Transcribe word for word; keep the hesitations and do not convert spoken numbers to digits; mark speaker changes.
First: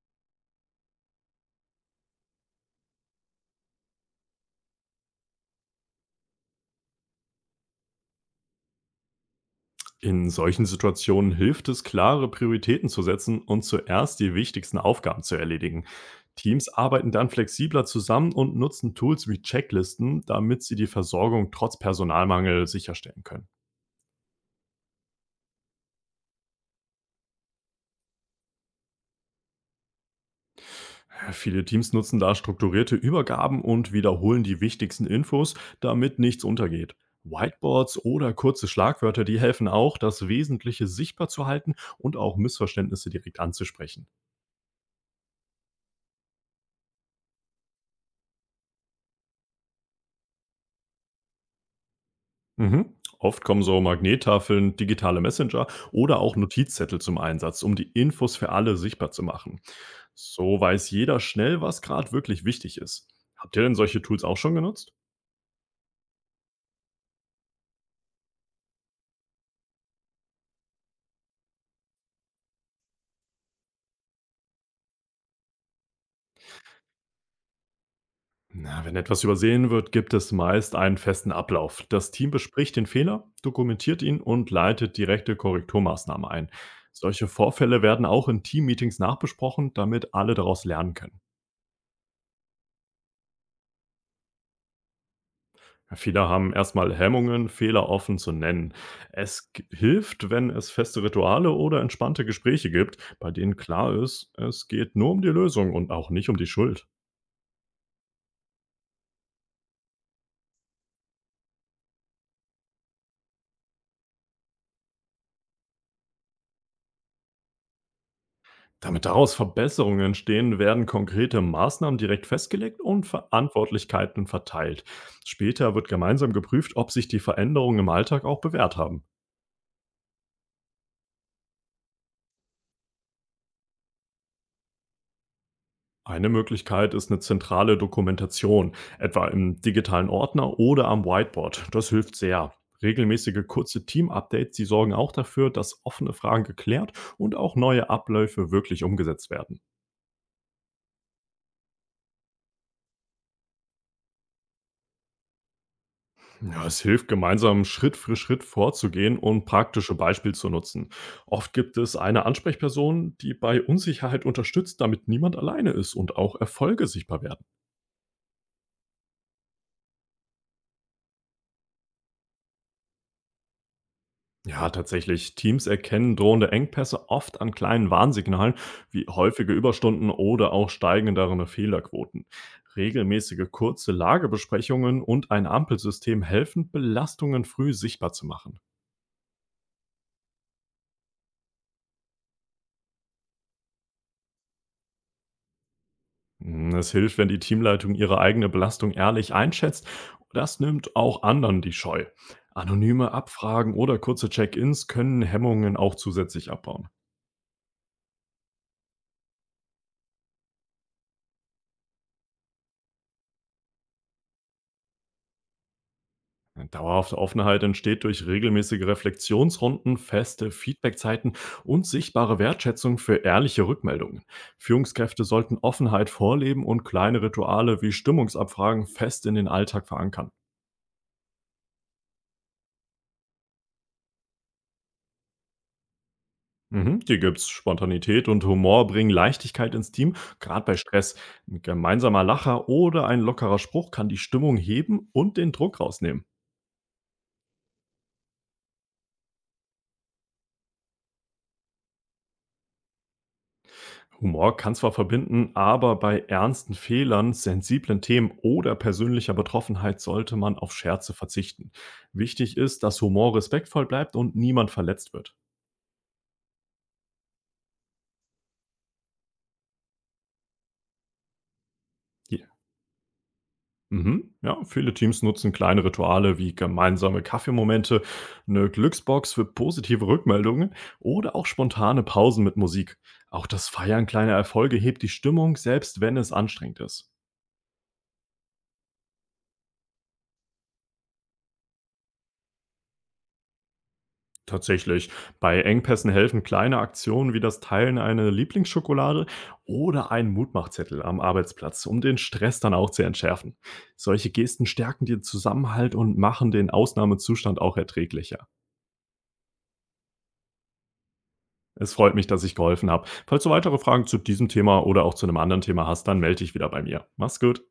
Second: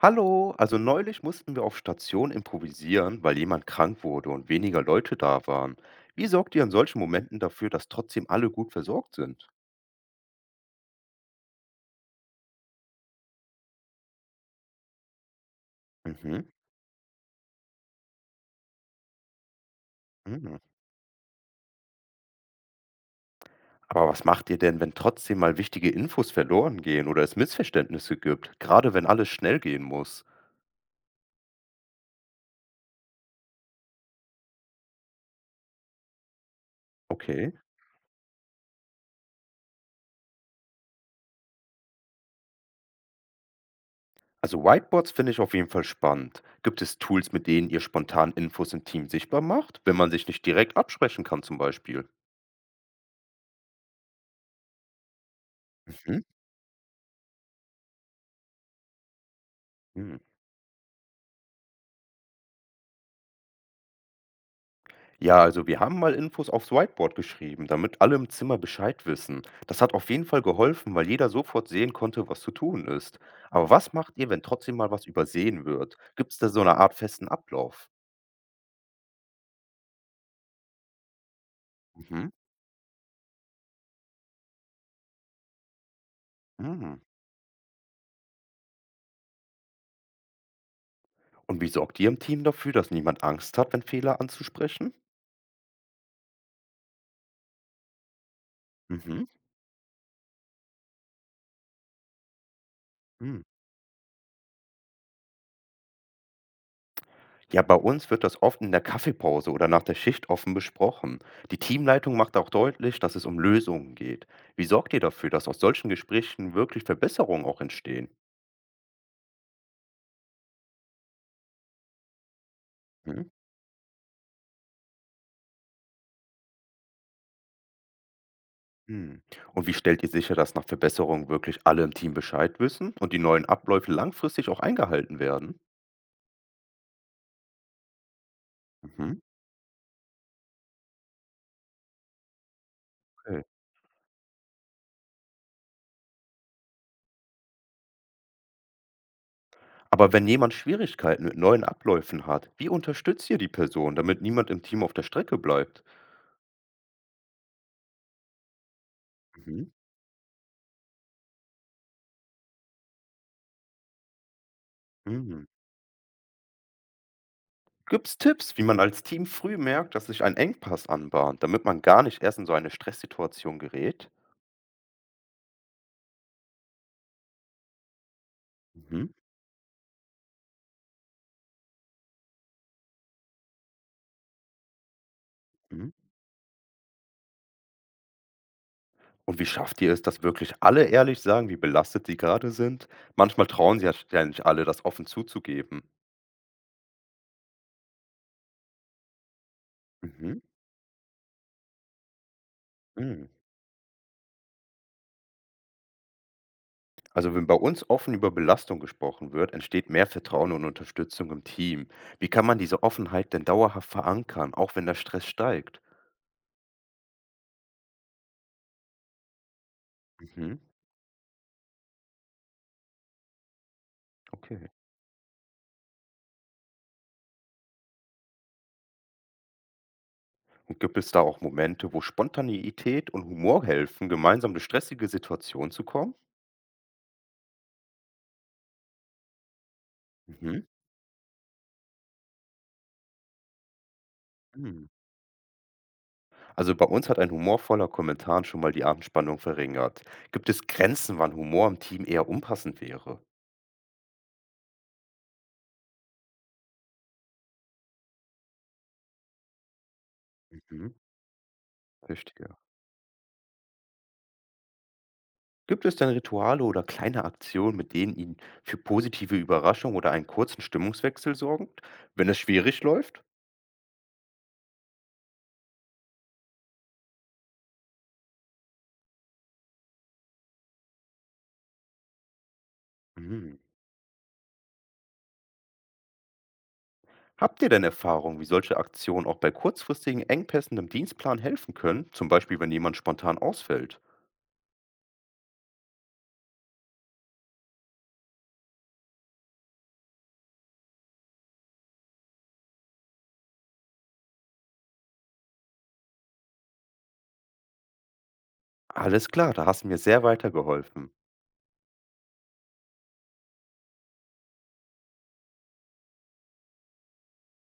Speaker 1: Hallo, also neulich mussten wir auf Station improvisieren, weil jemand krank wurde und weniger Leute da waren. Wie sorgt ihr in solchen Momenten dafür, dass trotzdem alle gut versorgt sind?
Speaker 2: In solchen Situationen hilft es, klare Prioritäten zu setzen und zuerst die wichtigsten Aufgaben zu erledigen.
Speaker 1: Mhm.
Speaker 2: Teams arbeiten dann flexibler zusammen und nutzen Tools wie Checklisten,
Speaker 1: Mhm.
Speaker 2: damit sie die Versorgung trotz Personalmangel sicherstellen können.
Speaker 1: Aber was macht ihr denn, wenn trotzdem mal wichtige Infos verloren gehen oder es Missverständnisse gibt, gerade wenn alles schnell gehen muss?
Speaker 2: Viele Teams nutzen da strukturierte Übergaben und wiederholen die wichtigsten Infos, damit nichts untergeht.
Speaker 1: Okay.
Speaker 2: Whiteboards oder kurze Schlagwörter, die helfen auch, das Wesentliche sichtbar zu halten und auch Missverständnisse direkt anzusprechen.
Speaker 1: Also Whiteboards finde ich auf jeden Fall spannend. Gibt es Tools, mit denen ihr spontan Infos im Team sichtbar macht, wenn man sich nicht direkt absprechen kann zum Beispiel?
Speaker 2: Mhm. Oft kommen so Magnettafeln, digitale Messenger oder auch Notizzettel zum Einsatz, um die Infos für alle sichtbar zu machen.
Speaker 1: Mhm.
Speaker 2: So weiß jeder schnell, was gerade wirklich wichtig ist. Habt ihr denn solche Tools auch schon genutzt?
Speaker 1: Ja, also wir haben mal Infos aufs Whiteboard geschrieben, damit alle im Zimmer Bescheid wissen. Das hat auf jeden Fall geholfen, weil jeder sofort sehen konnte, was zu tun ist. Aber was macht ihr, wenn trotzdem mal was übersehen wird? Gibt es da so eine Art festen Ablauf?
Speaker 2: Na, wenn etwas übersehen wird, gibt es meist einen festen Ablauf. Das
Speaker 1: Mhm.
Speaker 2: Team bespricht den Fehler, dokumentiert ihn und leitet direkte Korrekturmaßnahmen ein.
Speaker 1: Mhm.
Speaker 2: Solche Vorfälle werden auch in Teammeetings nachbesprochen, damit alle daraus lernen können.
Speaker 1: Und wie sorgt ihr im Team dafür, dass niemand Angst hat, wenn Fehler anzusprechen?
Speaker 2: Ja, viele haben erstmal Hemmungen, Fehler offen zu nennen.
Speaker 1: Mhm.
Speaker 2: Es g- hilft, wenn es feste Rituale oder entspannte Gespräche gibt, bei
Speaker 1: Mhm.
Speaker 2: denen klar ist, es geht nur um die Lösung und auch nicht um die Schuld.
Speaker 1: Ja, bei uns wird das oft in der Kaffeepause oder nach der Schicht offen besprochen. Die Teamleitung macht auch deutlich, dass es um Lösungen geht. Wie sorgt ihr dafür, dass aus solchen Gesprächen wirklich Verbesserungen auch entstehen?
Speaker 2: Damit daraus Verbesserungen entstehen, werden konkrete Maßnahmen direkt festgelegt und
Speaker 1: Mhm.
Speaker 2: Verantwortlichkeiten verteilt. Später wird gemeinsam geprüft, ob sich die Veränderungen im Alltag auch bewährt haben.
Speaker 1: Hm. Und wie stellt ihr sicher, dass nach Verbesserungen wirklich alle im Team Bescheid wissen und die neuen Abläufe langfristig auch eingehalten werden?
Speaker 2: Eine Möglichkeit ist eine zentrale Dokumentation,
Speaker 1: Mhm,
Speaker 2: etwa im digitalen Ordner oder am Whiteboard. Das hilft sehr.
Speaker 1: okay.
Speaker 2: Regelmäßige kurze Team-Updates, die sorgen auch dafür, dass offene Fragen geklärt und auch neue Abläufe wirklich umgesetzt werden.
Speaker 1: Aber wenn jemand Schwierigkeiten mit neuen Abläufen hat, wie unterstützt ihr die Person, damit niemand im Team auf der Strecke bleibt?
Speaker 2: Ja, es hilft, gemeinsam Schritt für Schritt vorzugehen und
Speaker 1: Mhm.
Speaker 2: praktische Beispiele zu nutzen. Oft gibt es eine Ansprechperson, die bei Unsicherheit unterstützt, damit niemand
Speaker 1: Mhm.
Speaker 2: alleine ist und auch Erfolge sichtbar werden.
Speaker 1: Gibt es Tipps, wie man als Team früh merkt, dass sich ein Engpass anbahnt, damit man gar nicht erst in so eine Stresssituation gerät?
Speaker 2: Ja, tatsächlich. Teams erkennen drohende Engpässe oft an kleinen Warnsignalen wie
Speaker 1: Mhm.
Speaker 2: häufige Überstunden oder auch steigendere Fehlerquoten. Regelmäßige kurze Lagebesprechungen und ein
Speaker 1: Mhm.
Speaker 2: Ampelsystem helfen, Belastungen früh sichtbar zu machen.
Speaker 1: Und wie schafft ihr es, dass wirklich alle ehrlich sagen, wie belastet sie gerade sind? Manchmal trauen sie ja ja nicht alle, das offen zuzugeben.
Speaker 2: Mm, Es hilft, wenn die Teamleitung ihre eigene Belastung ehrlich einschätzt.
Speaker 1: Mhm,
Speaker 2: Das nimmt auch anderen die Scheu. Anonyme
Speaker 1: mhm.
Speaker 2: Abfragen oder kurze Check-ins können Hemmungen auch zusätzlich abbauen.
Speaker 1: Also, wenn bei uns offen über Belastung gesprochen wird, entsteht mehr Vertrauen und Unterstützung im Team. Wie kann man diese Offenheit denn dauerhaft verankern, auch wenn der Stress steigt?
Speaker 2: Eine dauerhafte Offenheit entsteht durch regelmäßige Reflexionsrunden, feste
Speaker 1: Mhm,
Speaker 2: Feedbackzeiten und sichtbare Wertschätzung für ehrliche Rückmeldungen.
Speaker 1: okay.
Speaker 2: Führungskräfte sollten Offenheit vorleben und kleine Rituale wie Stimmungsabfragen fest in den Alltag verankern.
Speaker 1: Und gibt es da auch Momente, wo Spontaneität und Humor helfen, gemeinsam durch stressige Situationen zu kommen?
Speaker 2: Mhm, die gibt's. Spontanität und Humor bringen Leichtigkeit ins Team,
Speaker 1: Mhm.
Speaker 2: gerade bei Stress. Ein gemeinsamer Lacher oder ein lockerer Spruch kann die Stimmung
Speaker 1: Mhm.
Speaker 2: heben und den Druck rausnehmen.
Speaker 1: Also bei uns hat ein humorvoller Kommentar schon mal die Anspannung verringert. Gibt es Grenzen, wann Humor im Team eher unpassend wäre?
Speaker 2: Humor kann zwar verbinden, aber bei ernsten Fehlern, sensiblen Themen oder persönlicher Betroffenheit sollte man auf
Speaker 1: Mhm.
Speaker 2: Scherze verzichten. Wichtig
Speaker 1: Verstehe.
Speaker 2: ist, dass Humor respektvoll bleibt und niemand verletzt wird.
Speaker 1: Gibt es denn Rituale oder kleine Aktionen, mit denen Ihnen für positive Überraschung oder einen kurzen Stimmungswechsel sorgen, wenn es
Speaker 2: Hier.
Speaker 1: schwierig läuft?
Speaker 2: Mhm. Ja, viele Teams nutzen kleine Rituale wie gemeinsame Kaffeemomente, eine Glücksbox für positive Rückmeldungen oder auch spontane Pausen mit Musik. Auch
Speaker 1: Hm.
Speaker 2: das Feiern kleiner Erfolge hebt die Stimmung, selbst wenn es anstrengend ist.
Speaker 1: Habt ihr denn Erfahrung, wie solche Aktionen auch bei kurzfristigen Engpässen im Dienstplan helfen können, zum Beispiel wenn jemand spontan ausfällt?
Speaker 2: Tatsächlich. Bei Engpässen helfen kleine Aktionen wie das Teilen einer Lieblingsschokolade oder ein Mutmachzettel am Arbeitsplatz, um den Stress dann auch zu entschärfen. Solche Gesten stärken den Zusammenhalt und machen den Ausnahmezustand auch erträglicher.
Speaker 1: Alles klar, da hast du mir sehr weitergeholfen.
Speaker 2: Es freut mich, dass ich geholfen habe. Falls du weitere Fragen zu diesem Thema oder auch zu einem anderen Thema hast, dann melde dich wieder bei mir. Mach's gut.